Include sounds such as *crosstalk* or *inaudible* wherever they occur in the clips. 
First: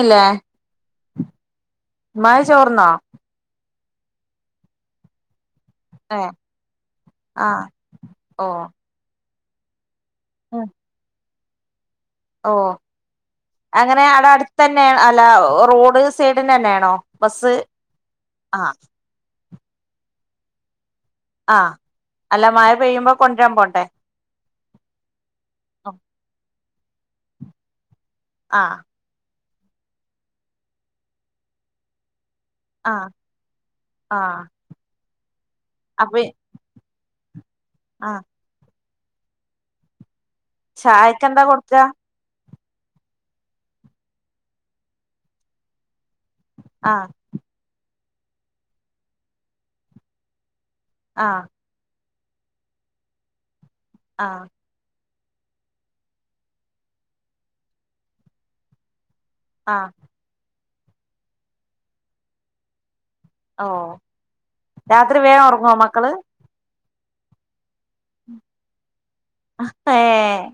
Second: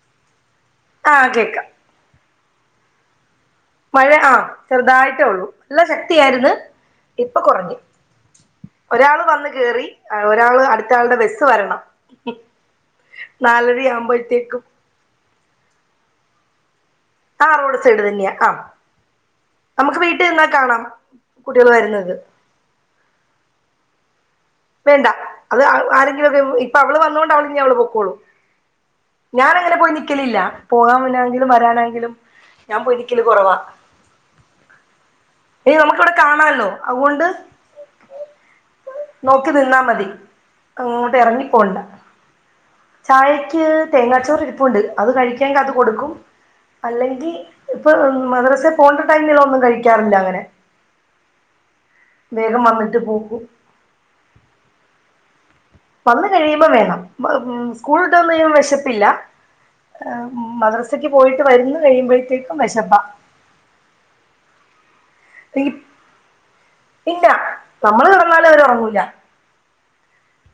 ഇല്ലേ? ആ കേക്കാം. മയി ചോറുന്നോ? മഴ ആ. ചെറുതായിട്ടേ ഉള്ളൂ നല്ല ഏ ശക്തിയായിരുന്നു ഇപ്പൊ ആ കുറഞ്ഞു ഓ ഒരാള് വന്ന് കേറി. ഒരാള് അടുത്ത ആളുടെ ബസ്സ് വരണം. ഓഹ് അങ്ങനെ അവിടെ അടുത്ത നാലരയാവുമ്പോഴത്തേക്കും തന്നെ അല്ല റോഡ് സൈഡിനെ തന്നെയാണോ? ബസ്സ് ആഹ് റോഡ് സൈഡ് തന്നെയാ ആഹ് ആ നമുക്ക് വീട്ടിൽ നിന്നാൽ കാണാം. കുട്ടികൾ ആഹ് വരുന്നത് അല്ല മഴ പെയ്യുമ്പോ കൊണ്ടുവരാൻ പോണ്ടേ. വേണ്ട അത് ആരെങ്കിലുമൊക്കെ ഇപ്പൊ അവള് വന്നോണ്ട് അവള് ഇനി അവള് പൊക്കോളും. ആഹ് ഞാൻ അങ്ങനെ പോയി നൽക്കലില്ല, പോകാൻ ആണെങ്കിലും വരാനാണെങ്കിലും. ഞാൻ ആ പോയി നിക്കല് കുറവാ, ആ അയ്യോ നമുക്ക് ഇവിടെ കാണാല്ലോ അതുകൊണ്ട്. ആഹ് നോക്കി നിന്നാൽ മതി അങ്ങോട്ട് ചായക്ക് എന്താ ഇറങ്ങി കൊടുക്ക പോവേണ്ട. ചായക്ക് തേങ്ങാച്ചോറ് ഇരിപ്പുണ്ട്, അത് കഴിക്കണമെങ്കിൽ അത് കൊടുക്കും. ആ അല്ലെങ്കിൽ ഇപ്പൊ മദ്രസ് പോണ്ടേ ടൈമിൽ ഒന്നും കഴിക്കാറില്ല അങ്ങനെ. ആഹ് വേഗം വന്നിട്ട് പോക്കും. ആഹ് വന്ന് കഴിയുമ്പോ വേണം ഏഹ് സ്കൂൾ വിട്ടു വന്നു കഴിയുമ്പോൾ വിശപ്പില്ല. ആഹ് മദ്രസക്ക് പോയിട്ട് വരുന്ന കഴിയുമ്പോഴത്തേക്കും വിശപ്പാ. ഓഹ് രാത്രി വേഗം ഉറങ്ങുവോ മക്കള്? ഇല്ല നമ്മള് കിടന്നാലും അവര് ഉറങ്ങൂല്ല. ആഹ് ഏഹ്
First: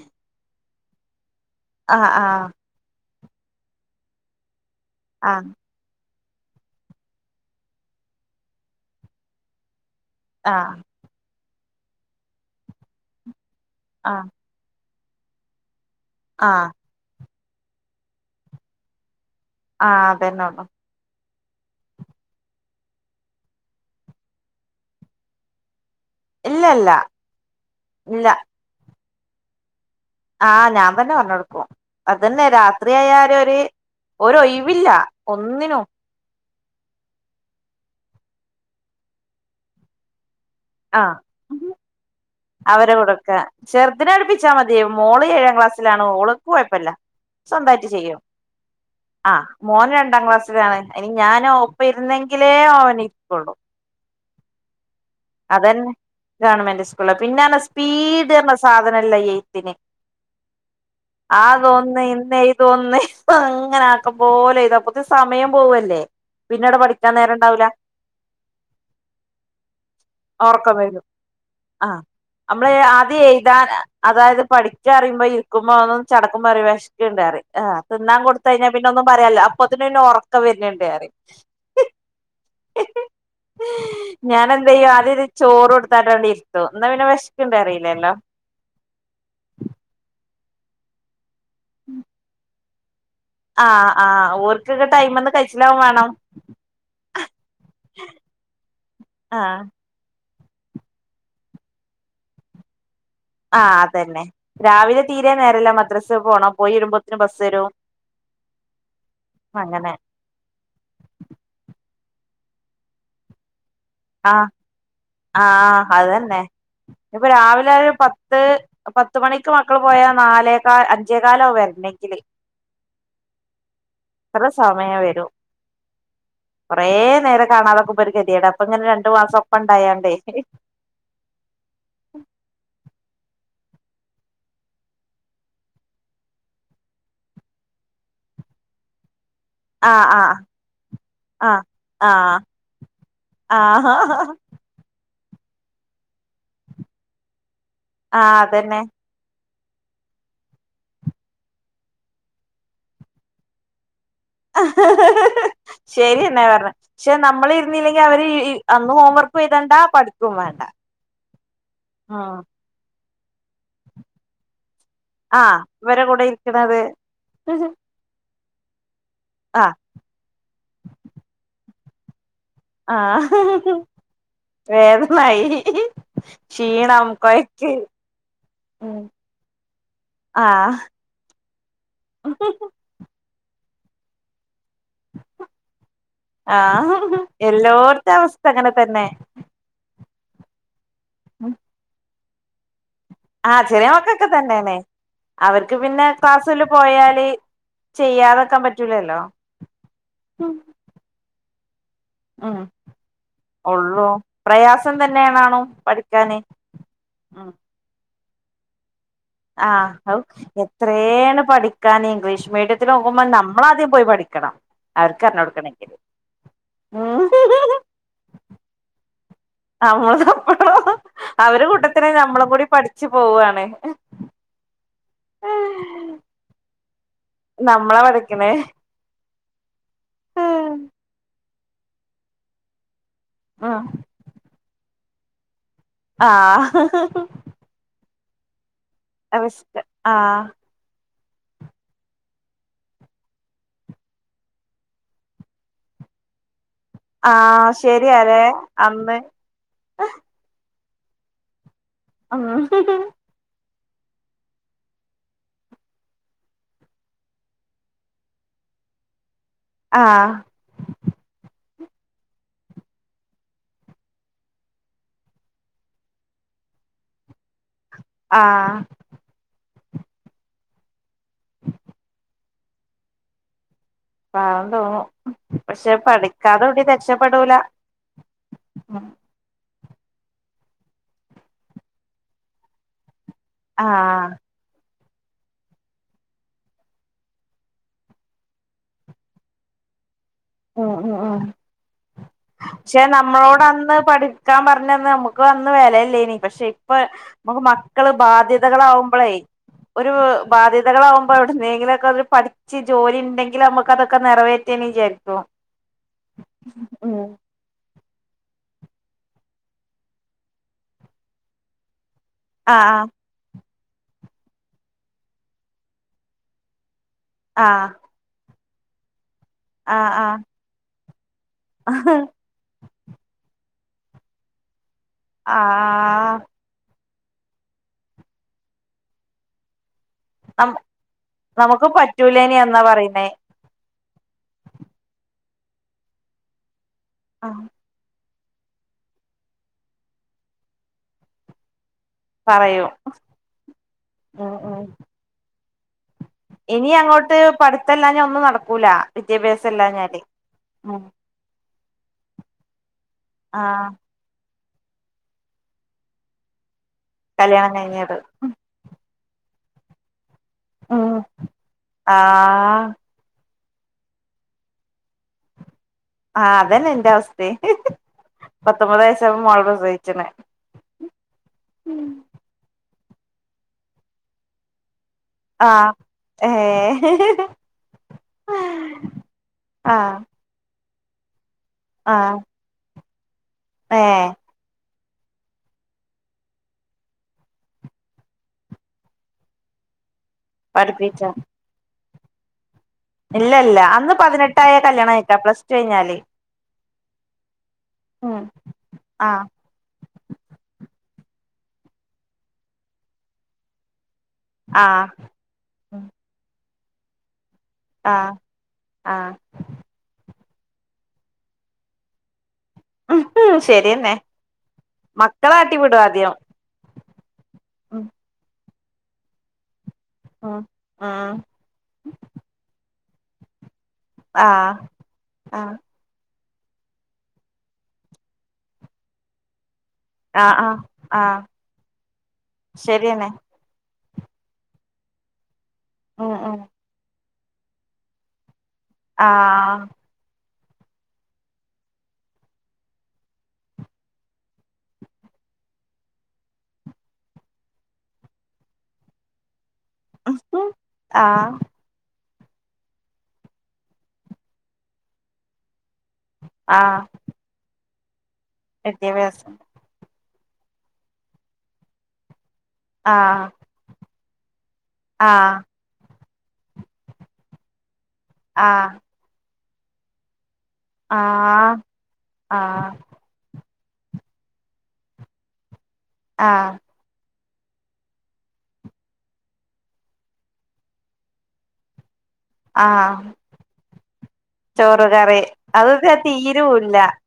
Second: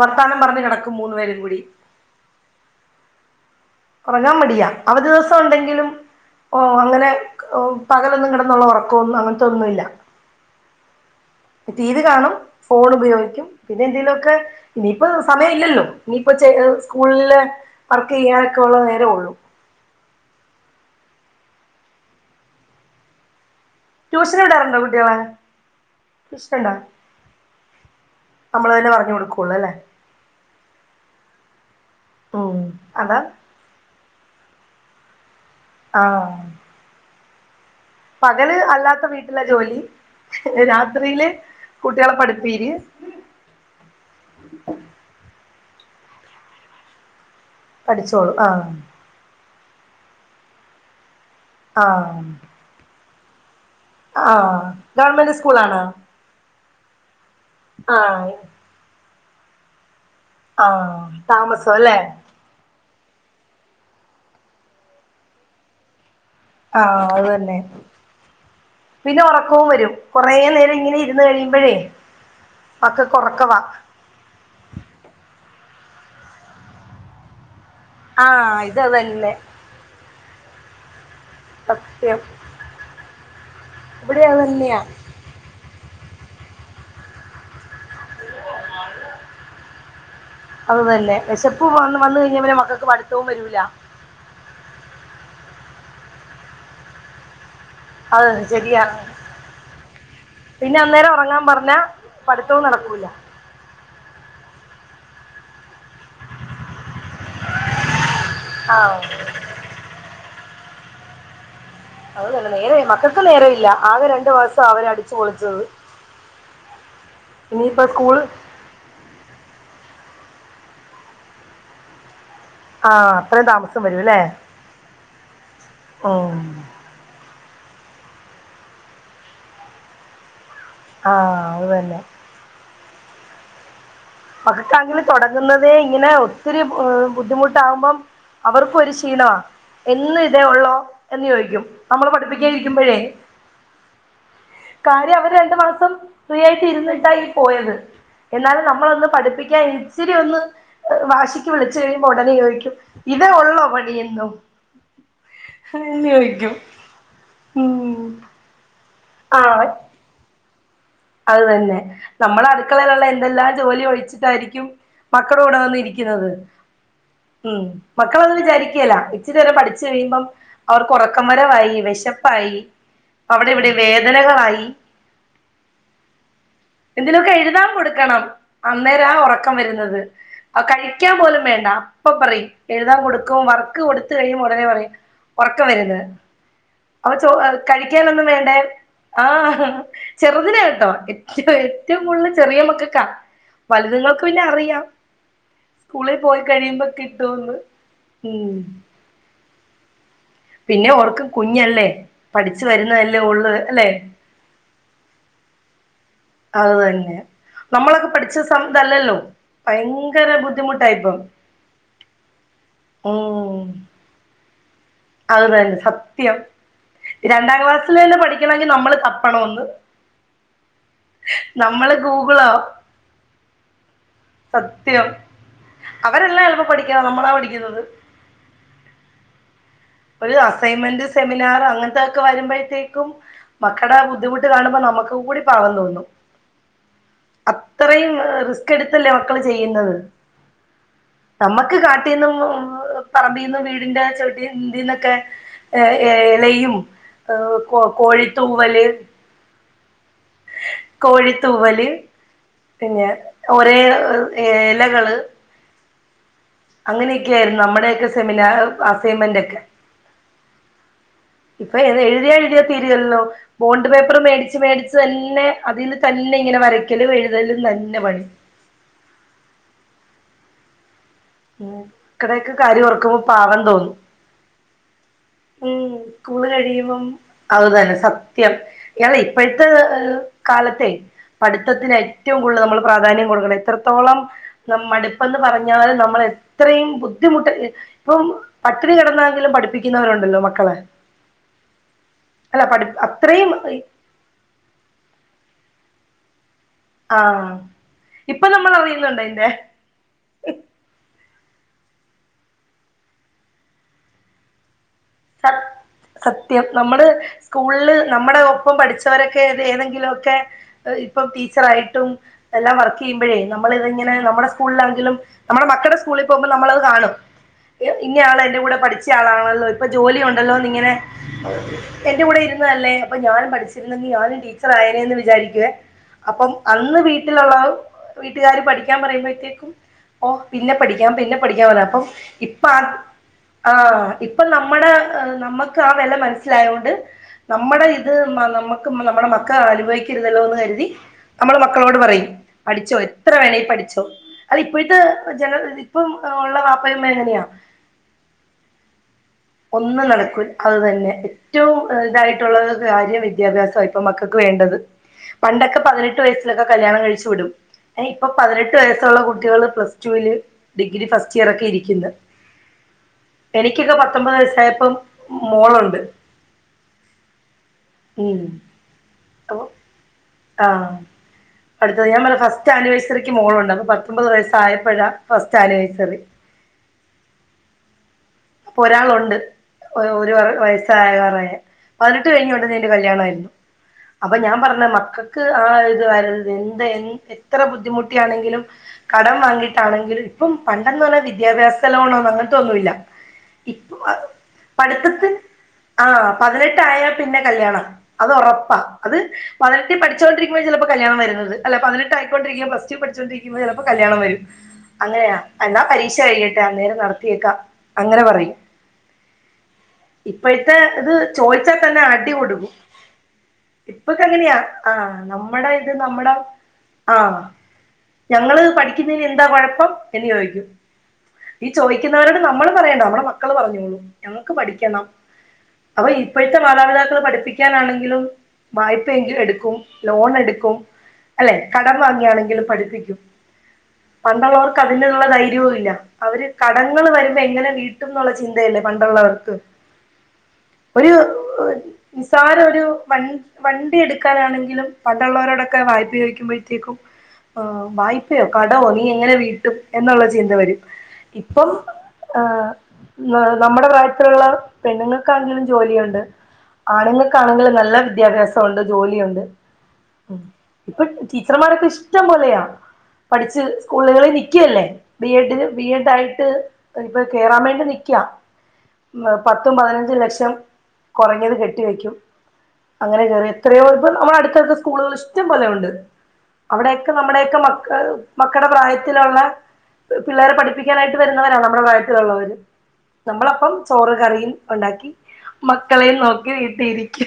വർത്താനം പറഞ്ഞു കിടക്കും മൂന്ന് പേരും കൂടി. ആഹ് ആഹ് ഉറങ്ങാൻ മടിയാ അവധി ആ ദിവസം ഉണ്ടെങ്കിലും. ഓഹ് അങ്ങനെ ഏഹ് പകലൊന്നും കിടന്നുള്ള ഉറക്കമൊന്നും അങ്ങനത്തെ ഒന്നുമല്ല. ആഹ് ടി വി കാണും, ഫോൺ ഉപയോഗിക്കും, പിന്നെ ആ എന്തെലുമൊക്കെ ഇനിയിപ്പം സമയം ഇല്ലല്ലോ. ഇനിയിപ്പോ ആ ചെ സ്കൂളില് വർക്ക് ചെയ്യാനൊക്കെ ഉള്ള നേരമേ ഉള്ളൂ. ആഹ് അതെന്നെ ഉള്ളൂ. ട്യൂഷൻ വിടാറുണ്ടോ കുട്ടികള് ട്യൂഷൻ ഇല്ല ഉണ്ടോ? ഇല്ല ഇല്ല നമ്മൾ തന്നെ പറഞ്ഞു കൊടുക്കുള്ളൂ അല്ലേ. ആഹ് ഞാൻ തന്നെ പറഞ്ഞു കൊടുക്കും, അതെന്നെ ഉം അതാ രാത്രിയായാൽ ഒരു. ഒരു ഒഴിവില്ല ഒന്നിനും. ആഹ് പകല് അല്ലാതെ വീട്ടില് ജോലി രാത്രിയില് കുട്ടികളെ പഠിപ്പീര്. കൊടുക്കാ ചെറുതിനെ പഠിപ്പിച്ചാൽ മതി മോള് ഏഴാം ക്ലാസ്സിലാണ് ഓൾക്ക് കുഴപ്പമില്ല. സ്വന്തമായിട്ട് ചെയ്യും, പഠിച്ചോളൂ ആഹ് ആഹ് മോന് രണ്ടാം ക്ലാസ്. അവൻ ഇനി ഞാൻ ഒപ്പം ആഹ് ഇരുന്നെങ്കിലേ അവന് ഇരിക്കൊള്ളൂ. ആഹ് ഗവൺമെന്റ് സ്കൂളാണോ അതെന്നെ ഗവൺമെന്റ് സ്കൂള് പിന്നെ അന്ന് ആഹ് സ്പീഡ് എന്നൊരു സാധനയില്ലേ എയ്ത്തിന്. ആഹ് അത് താമസം അല്ലേ ഒന്ന് ഇന്ന് ഈ. അതൊന്ന് ഇപ്പം അങ്ങനെ ആക്കാം പോലെ എഴുതാം, അപ്പോ സമയം പോവല്ലേ. പിന്നെ അവിടെ ആഹ് പഠിക്കാൻ അത് നേരം തന്നെ ഉണ്ടാവില്ല. പിന്നെ, ഉറക്കവും വരും കുറേ ഒറക്കം നേരം വരും ഇങ്ങനെ ഇരുന്ന് കഴിയുമ്പോഴേ ആഹ് നമ്മള് മക്കൾക്ക് ആദ്യം ഉറക്കമാ. എഴുതാൻ അതായത് പഠിക്ക അറിയുമ്പോ, ഇരിക്കുമ്പോ *unintelligible* ചടക്കും മ്പ പറയും വിശക്ണ്ട് പറയും. ആഹ്, തിന്നാൻ ആ കൊടുത്തഴിഞ്ഞാ ഇത് പിന്നെ ഒന്നും അതന്നെ പറയാല്ല. അപ്പൊത്തിന് പിന്നെ ഉറക്കം വരന്ണ്ട് പറയും. സത്യം. ഇവിടെ അതെന്നെയാ.. അത ചോറ് കൊടുത്താട്ടണ്ട ണ്ട് ഇരുത്തും, ന്നാ പിന്നെ വെശക്ണ്ട്ന്ന് പ റയില്ല ല്ലോ? അത് തന്നെ, വിശപ്പ് വന്ന് വന്ന കഴിഞ്ഞ പിന്നെ മക്കൾ ക്ക് പടി ആഹ്, ആഹ് ഓർക് ക്ക ടൈമ് ന്ന് കഴിച്ചിലാവും വേണം. അഹ്, ശരി യാണ്. ആഹ് പിന്നെ, അന്നേരം ഉറങ്ങാൻ പറഞ്ഞാ പഠിത്തവും നടക്കൂല. ആഹ്, അത ന്നെ രാവിലെ തീരെ നേരല്ല മദ്രാസ് പോണ പോയിരുമ്പോ തന്നെ ബസ് വരും. ആ അങ്ങനെ അത് തന്നെ, നേര മക്ക ക്കും നേരം ഇല്ല. ആഹ്, ആഹ് അത് തന്നെ. ഇന്ന് പ്പൊ രാവിലെ ഇനിയിപ്പോ ഒരു സ്കൂൾ പത്ത്. പത്തുമണിക്ക് മക്കള് പോയാ, നാലേക്കാ അഞ്ചേ കാലാവു വര്ന ങ്കില്. ആഹ്, അത്രയും താമസം വരൂ ല്ലേ? ഓ.. കുറേ നേരം കാണാതക്കുമ്പോ, ഒരു ഗതിയേടാ, അപ്പൊ ഇങ്ങനെ രണ്ടു മാസം ഒപ്പം ഇണ്ടായോ ണ്ടേ. ആഹ്, അതു തന്നെ. വഗ ക്കാണങ്കിൽ, തൊ ടങ്ങുന്നതേ ഇങ്ങനെ, ഒത്തിരി ബുദ്ധിമുട്ടാവുമ്പം. അവർക്കും ഒരു ക്ഷീണാ. ആഹ് എന്നും ആഹ് ഇതേ ഉള്ളോ? എന്ന് ചോയിക്കും. നമ്മള് പഠിപ്പിക്കാ ഇരിക്കുമ്പഴേ, ആ ഹാ ഹാ ഹ കാര്യം, അവര് രണ്ടു മാസം ഫ്രീ ആയിട്ട് ഇരുന്നിട്ടാ ഈ പോയത്. ആഹ് എന്നാലും അതന്നെ നമ്മളന്ന്. പഠിപ്പിക്കാൻ ഇച്ചിരി ഒന്ന് വാശിക്ക് വിളിച്ചു കഴിയുമ്പോ ഉടനെ ചോയിക്കും. ഇതേ ഉള്ളോ പണിയന്നും. ശരി എന്നെ പറഞ്ഞെ. പക്ഷെ നമ്മള് ഉം ഇരുന്നില്ലെങ്കിൽ അവര് അന്ന് ഹോം വർക്ക് ആ എഴുതുകയും, വേണ്ടാ പഠിക്കും വേണ്ട. അത് തന്നെ, ആഹ് നമ്മടെ അടുക്കളയിലുള്ള എന്തെല്ലാം ജോലി ഒഴിച്ചിട്ടായിരിക്കും. മക്കള കൂടെ ആഹ് വന്ന് ഇവരെ കൂടെ ഇരിക്ന്നത്. ഇരിക്കണത് ഉം മക്കളൊന്നു വിചാരികേല, ഇച്ചിരി വരെ ആഹ് പഠിച്ചു കഴിയുമ്പം, അവർക്ക് ഉറക്കം വരവായി വെശപ്പായി. ആഹ് അവിടെ ഇവിടെ വേദനകളായി. വേദനായി ക്ഷീണം എന്തലൊ ക്കെ എഴുതാൻ കൊയക്ക് കൊടുക്കണം. ഉം അന്നേരാ ഒറക്കം വരുന്നത്. ആഹ്, കഴിക്കാൻ പോലും വേണ്ട, അപ്പ പറയും. എല്ലാം കൊടുക്കും, വർക്ക് കൊടുത്കഴിയുമ്പോ, ഉടനെ പറയും. ഒറക്കം വര്ണ്ട്. ന്ന് ആഹ് അപ്പൊ, ചോ, എല്ലോട്ത്തെ കഴിക്കാനൊന്നും അവസ്ഥ വേണ്ടേ? അങ്ങനെ തന്നെ ആഹ് ചെറുതിനെ കേട്ടോ, ഏറ്റവും, ഏറ്റവും കൂടുതൽ ചെറിയ മക്ക ക്കാ. ആഹ് ചെറിയ വലുതുങ്ങൾക്ക് മക്കക്കെ പിന്നെ, തന്നെണ് അറിയാം. അവർക്ക് പിന്നെ സ്കൂളിൽ പോയി ക്ലാസ്സില് കഴിയുമ്പോ പോയാല് കിട്ടോന്ന്. ഉം ചെയ്യാതെക്കാൻ പറ്റൂലല്ലോ പിന്നെ, ഓൾക്ക് കുഞ്ഞല്ലേ. ഉം പഠിച്ചു വരുന്നതല്ലേ ഉള്ള്. അല്ലേ ഒള്ളൂ പ്രയാസം തന്നെയണാ ണോ പഠി അത്, തന്നെ, നമ്മളൊക്കെ പഠിച്ച സം ഇതല്ല ല്ലോ? ആഹ്, ഔ എത്രേണ് പഠിക്കാന്. ഇംഗ്ലീഷ് മീഡിയത്തിൽ നോക്കുമ്പോൾ, ഉം നമ്മളാദ്യം പോയി പഠിക്കണം. അവർക്ക് അത്, തന്നെ പറഞ്ഞൊടുക്കണെങ്കില് സത്യം. ഉം രണ്ടാം ക്ലാസ്സിലെന്നെ പഠിക്കണങ്കിൽ നമ്മള് തപ്പണം. ഒന്ന് നമ്മൾ തപ്പണം. അവര് നമ്മള് കൂട്ടത്തിനെ നമ്മളും ഗൂഗിളോ കൂടി പഠിച്ചു പോവാണ്. സത്യം അവരെല്ലാം എളുപ്പം പഠിക്കണത് നമ്മളാ പഠി നമ്മളാ പഠിക്കണെ ഒരു അസൈൻമെന്റ് സെമിനാർ അങ്ങനതൊ ക്കെ വരുമ്പഴത്തേക്കും ഉം മക്കടെ ആ ബുദ്ധിമുട്ട് കാണുമ്പോ നമുക്ക് കൂടി പാവം തോന്നും ആഹ് അത്രയും റിസ്ക് എടുത്തല്ലേ മക്കള് റിസ്ക് ചെയ്യുന്നത് ആഹ് നമ്മക്ക് കാട്ടീ ന്നും പറമ്പീന്നു വീടിന്റെ ചെവി ട്ടി ഇന്ത്യന്നൊക്കെ എ, എലയും ഏഹ് ആഹ് കോ, ശരിയാലേ കോഴിത്തൂവല് അന്ന് കോഴിത്തൂവല് ഉം പിന്നെ ഒരേ ഏലകള് അങ്ങനെയൊക്കെയായിരുന്നു നമ്മടെയൊക്കെ സെമിനാർ അസൈൻമെന്റ് ഒക്കെ ആഹ് ഇപ്പൊ ഇരുന്ന് എഴുതിയ എഴുതിയ തീരികേലല്ലോ ബോണ്ട് പേപ്പർ മേടിച്ച് മേടിച്ച് തന്നെ അതിൽ തന്നെ ഇങ്ങനെ വരക്കലും എഴുതലും തന്നെ പണി ആഹ് ഇക്കടൊക്കെ കാര്യം ഓർക്കുമ്പോ പാവം തോന്നും പാവം തോന്നും ഉം പക്ഷെ സ്കൂള് പഠിക്കാതെ എവിടേം കഴിയുമ്പം രക്ഷപ്പെടൂല അതുതന്നെ സ സത്യം ഇയാള് ഇപ്പോഴത്തെ കാലത്തെ പഠിത്തത്തിന് ഏറ്റവും കൂടുതൽ നമ്മൾ പ്രാധാന്യം കൊടുക്കണം എത്രത്തോളം ആഹ് ന മടുപ്പന്ന് പറഞ്ഞാലും നമ്മ മ്മള് എത്രയും ബുദ്ധിമുട്ട് ഇപ്പം പട്ടിണി കിടന്നാെങ്കിലും പഠിപ്പിക്കുന്നവരുണ്ടല്ലോ മ ആഹ് അഹ് അല്ല പഠി പക്ഷെ അത്രയും നമ്മളോട് അന്ന് പഠി ക്കാൻ പറഞ്ഞ അന്ന് നമുക്ക് അന്ന് വിലയില്ലേ ഇനി പക്ഷേ ഇപ്പ ആഹ് നമുക്ക് മക്കള് ഇപ്പൊ നമ്മൾ അറിയുന്നുണ്ടോ ബാധ്യതകളാവുമ്പോളേ അതിന്റെ ഒരു ബാധ്യതകളാകുമ്പോൾ എവിടുന്നെങ്കിലും ഒക്കെ അവര് പഠി ച്ച് ജോലി ഉണ്ടെങ്കിൽ നമുക്കതൊക്കെ നിറവേറ്റേന്ന് വിചാരിക്കും സത് സത്യം നമ്മള് ഉം സ്കൂളില് നമ്മുടെ ഒപ്പം പഠിച്ചവരൊക്കെ ഏതെങ്കിലുമൊക്കെ ഇപ്പം ടീച്ചറായിട്ടും എല്ലാം വർക്ക് ആഹ് ചെയ്യുമ്പോഴേ നമ്മളിത്ങ്ങനെ നമ്മുടെ സ്കൂളിലാെങ്കിലും നമ്മുടെ മക്കളുടെ സ്കൂളിൽ പോകുമ്പോൾ നമ്മളത് കാണും ആ ഇന്ന ആള് എൻ്റെ കൂടെ പഠിച്ച ആളാണല്ലോ ഇപ്പോൾ ആഹ് ജോലി ആഹ് ഉണ്ടല്ലോന്ന് ഇങ്ങനെ ആഹ് എന്റെ കൂടെ ഇരുന്നതല്ലേ അപ്പൊ ഞാനും പഠിച്ചിരുന്നെങ്കിൽ ഞാനും ടീച്ചർ ആയനേന്ന് വി വിചാരിക്കുവെ ആഹ് അപ്പം അന്ന് വീട്ടിലുള്ളോ വീട്ടുകാര് പഠിക്കാൻ പറയുമ്പോഴേത്തേക്കും ഓ നം പിന്നെ പഠിക്കാം പിന്നെ പഠിക്കാൻ പറ നമുക്ക് അപ്പം പറ്റൂലേനി ഇപ്പൊ എന്നാ പറയുന്നേ ആ ആ ഇപ്പൊ നമ്മുടെ നമ്മുക്ക് ആ വില മനസ്സിലായോണ്ട് ആഹ് നമ്മുടെ ഇത് ക്കുമ്പാ നമ്മുക്ക് നമ്മുടെ മക്ക അനുഭവിക്കരുതാല്ലോ എന്ന് കരുതി നമ്മുള് മക്കളോട് പറയും പറയൂ പഠിച്ചോ എത്ര വേണേൽ പഠിച്ചോ ഉം അത് ഉം ഇപ്പോഴത്തെ ജന ഇപ്പം ഉള്ള വാപ്പയും മ്മയും എങ്ങനെയാ ത്തന്നാനെ ഒന്നും നടക്കൂല വിദ്യാഭ്യാസം ഒന്നും ഇല്ലാഞ്ഞാല് നടക്കുൽ അത് ഉം തന്നെ ഏറ്റവും ഇതായിട്ടുള്ളത് കാര്യം വിദ്യാഭ്യാസവ ആഹ് ഇപ്പം മക്ക് ക്കക്ക് വേണ്ടത് പണ്ടൊക്കെ പതിനെട്ട് വയസ്സിലൊക്കെ കല്യാണം കഴിച്ചു വിടും കല്യാണം കഴിഞ്ഞത് ഇപ്പൊ പതിനെട്ട് ട്ടു വയസ്സുള്ള കുട്ടികള് പ്ലസ് ടുവിൽ ഡിഗ്രി ഉം ഫസ്റ്റ് ഇയർ ഒക്കെ ഇരിക്കുന്നത് ആഹ് ക്കെക്കോ പത്തൊമ്പത് വയസ്സായപ്പം മോളുണ്ട് ആഹ് അതന്നെ എന്റെ അവസ്ഥയും ഉം പത്തൊമ്പത് വയ്സായപ്പോ അപ്പൊ മോളെ പ്രസയ്ച്ച്ണ് ആഹ് അടുത്തത് ഞാൻ പറയ ഫസ്റ്റ് ആനിവേഴ്സറിക്ക് മോളുണ്ട് അപ്പൊ പത്തൊമ്പത് വയസ്സ് ആയപ്പഴ ആഹ് ഏഹ് പ്പൊ ഒരാളുണ്ട് ഓ ആഹ് ഒര് വയ്സ് *unintelligible* പതിനെട്ട് ആഹ് കഴിഞ്ഞുടനെ എന്റെ കല്യാണായിരുന്നു ഏഹ് അപ്പൊ ഞാൻ പറഞ്ഞന്താ മക്കക്ക് ആഹ് ഇത് വരര്ത് എന്ത്‌ എന്ന് എത്ര ബുദ്ധിമുട്ടിയാണെങ്കിലും കടം വാങ്ങിയിട്ടാണെങ്കിലും ഇപ്പം പണ്ടെന്ന് പറഞ്ഞാ പഠിപ്പിച്ചോ വിദ്യാഭ്യാസ ലോണോന്ന അങ്ങനത്തൊന്നുല്ല ഇല്ല ഇല്ല ഇപ്പ അന്ന് പതിനെട്ടായ കല്യാണം കഴിക്കാ പഠിത്തത്തിന് പ്ലസ് ടു കഴിഞ്ഞാല് ആഹ് പതിനെട്ടായ പിന്നെ കല്യാണം അത് ഉം ഉറപ്പാ അത് ആഹ് പതിനെട്ടിൽ പഠിച്ചുകണ്ടിരിക്കുമ്പോ ചെലപ്പോൾ കല്യാണം വരുന്നത് അല്ല പതിനെട്ടയി ക്കൊണ്ടരിക്കെ പ്സ് ടു പഠിച്ചുകൊണ്ടരിക്കുമ്പോ ചെലപ്പോ കല്യാണം വരും ആഹ് അങ്ങനെയാ എന്നാ പരീക്ഷ കഴിയട്ടെ അന്നേരം നടത്തിയേക്കാം അങ്ങനെ ആഹ് പറയും ആഹ് ഇപ്പോഴത്തെ ഇത് ചോദിച്ചാൽ തന്നെ അടി കൊടുക്കും ഉം ശരിയെന്നെ ഇപ്പൊക്ക എങ്ങനെയാ ആഹ് മക്കളെ നമ്മുടെ ഇത് ആട്ടിവിടും നമ്മുടെ ആദ്യം ആഹ് ഉം ഞങ്ങള് പഠിക്കുന്നതിന് എന്താ കൊഴപ്പം എന്നാ ഉം ചോയ്ക്കും ഉം ഈ ചോദിക്കുന്നവരോട് നമ്മൾ പറയണ്ട നമ്മടെ മക്കള് പറഞ്ഞോളും ഞങ്ങക്ക് ആഹ് പഠിക്കണം ആഹ് അപ്പൊ ഇപ്പഴത്തെ മാതാപിതാക്കൾ പഠിപ്പിക്കാനാണെങ്കിലും വായ്പ എങ്കിലും എടുക്കും ലോണ് ആഹ് എടുക്കും ആഹ് ആഹ് അല്ലെ കടമ് വാങ്ങിയാണെങ്കിലും പഠിപ്പിക്കും ശരിയെന്നെ പണ്ടുള്ളൊർക്ക് അതിനുള്ള ധൈര്യവും ഇല്ല ഉം അവര് ഉം കടങ്ങൾ വരുമ്പോ എങ്ങനെ വീട്ടും ന്നുള്ള ചിന്ത ചിന്തെണ് പണ്ടുള്ളവർക്ക് ആഹ് ഒരു നിസാര ഒരു വൻ വണ്ടി എടുക്കാൻ വണ്ടിയെടുക്കാനാണെങ്കിലും പണ്ടുള്ളവരോടൊക്കെ വായ്പചോദിക്കുമ്പഴത്തേക്കും ആഹ് വായ്പയോ കടോ നീ എങ്ങനെ വീട്ടും എന്നുള്ള ചിന്ത വരും ആഹ് ഇപ്പം ആഹ് നമ്മുടെ പ്രായത്തിലുള്ള പെണ്ണുങ്ങൾക്കാ ണെങ്കിലും ജോലിയുണ്ട് ആഹ് ആണുങ്ങക്കാണെങ്കിലും നല്ല വിദ്യാഭ്യാസമുണ്ട് ജോലിയുണ്ട് വിദ്യാഭ്യാസം ഉം ഇപ്പൊ ടീച്ചർമാരൊക്കെ ഇഷ്ടം പോലെയാ ആഹ് പഠിച്ച് സ്കൂളുകളിൽ നൽക്കുവല്ലേ ബി ആഹ് എഡിന് ബി എ ഡായിട്ട് ഇപ്പൊ കേയറാൻ വേണ്ടി നിക്കാ ആഹ് പത്തും പതിനഞ്ചും ലക്ഷം കൊറഞ്ഞത് ആഹ് കെട്ടി വെക്കും ആഹ് അങ്ങനെ കേയറിയത ഇത്രയോപ്പം നമ്മുടെ അടുത്തടുത്ത സ്കൂളുകള് ഇഷ്ടം പോലെയുണ്ട് ആഹ് അവിടെയൊക്കെ നമ്മുടെയൊക്കെ മക്കള് മക്കടെ പ്രായത്തിലുള്ള പിള്ളേരെ പഠിപ്പിക്കാനായിട്ട് വര്ന്നവരാ നമ്മുടെ പ്രായത്തിലുള്ളവര് ആഹ് നമ്മളപ്പം ചോറ് കറിയും ചോറ് ഉണ്ടാക്കി കറി അതൊക്കെ മക്കളെയും നോക്കി തീരൂല്ല വീട്ടിരിക്ക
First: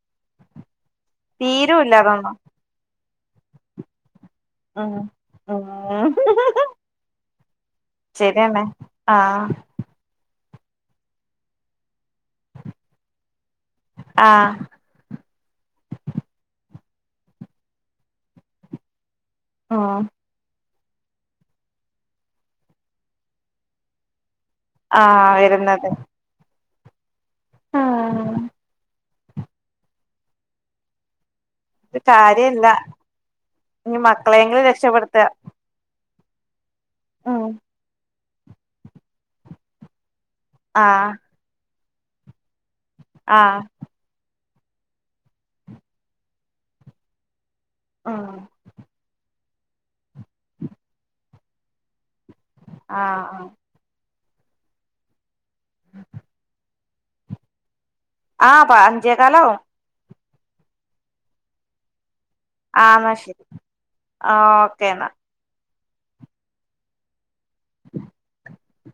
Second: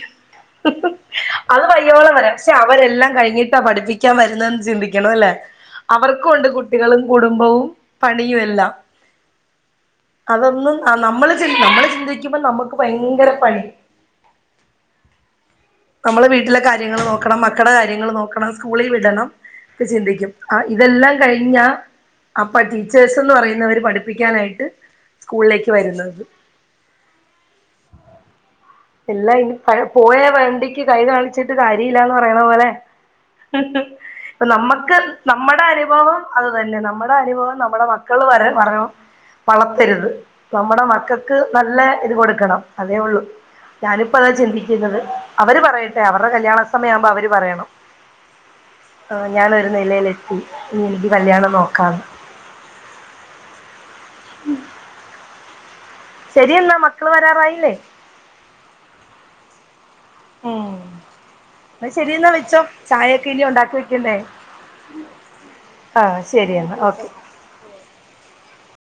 അത് തീരൂല്ല പയ്യോളം പറയ അതൊന്നും പക്ഷെ അവരെല്ലാം കഴിഞ്ഞിട്ടാ പഠിപ്പിക്കാൻ വരുന്നന്ന് ഉം ചിന്തിക്കണോലെ ഉം അവർക്കുണ്ട് കുട്ടി കുട്ടികളും കുടുംബവും പണിയും ശരിയെന്നെ എല്ലാം ആഹ് അതൊന്നും നമ്മള് ചെയ്യില്ല നമ്മൾ ചിന്തിക്കുമ്പോൾ നമ്മ്ക്ക് ഭയങ്കര പണി ആഹ് നമ്മെള്ളെ വീട്ടിലെ കാര്യങ്ങൾ നോക്കണം മക്കുടെ കാര്യങ്ങൾ നോക്കണം സ്കൂളിൽ വിടണം ഒക്കെ ഉം ചിന്തിക്കും ആണ് ഇതെല്ലാം കഴിഞ്ഞാ അപ്പ ടീച്ചേഴ്സ് എന്ന് പറയുന്നവര് പഠിപ്പിക്കാനായിട്ട് സ്കൂളിലേക്ക് വരുന്നത് ആഹ് എല്ലാ ഇനി പഴ പോയ വണ്ടിക്ക് കൈ കാണിച്ചി ട്ട് കാര്യ ഒരു ഇല്ലാന്ന് പറയ്ണ പോലെ, കാര്യല്ല ഇനി ഇപ്പ മക്കളെയെങ്കിലും നമ്മക്ക് രക്ഷപ്പെടുത്തുക നമ്മടെ അനുഭവം അത് തന്നെ നമ്മുടെ ഉം അനുഭവം നമ്മുടെ മക്കള് വര വരൾ വളർത്തരുത്. നമ്മുടെ ആഹ് മക്കൾ ക്ക് നല്ല ഇത് കൊടുക്കണം. അതേ ഒള്ളൂ. ആഹ് ഞാന്പ്പ അതാ ചിന്തിക്ക്ന്നത്. അവര് പറയട്ടെ അവരുടെ കല്യാണ സമയയാവുമ്പോ അവര് പറയണം. ആഹ് ആഹ് ഞാനൊരു നിലേലെത്തി, ഇനി എനിക്ക് കല്യാണം നോക്കാം. ആഹ് ആഹ് രെരി എന്നാ മക്കള് വരാറായില്ലേ? ആഹ് പ അഞ്ചേ കാലാവും. ഉം ന്നാ ശരിയെന്നാ വെ ച്ചൊ, ആഹ് എന്നാ ചായൊക്കെ ശരി ഇനി ഉണ്ടാക്കി വെക്കണ്ടേ? ഓക്കെ എന്നാ ആഹ് ശരിയെന്നാ ഓക്കെ. *inaudible*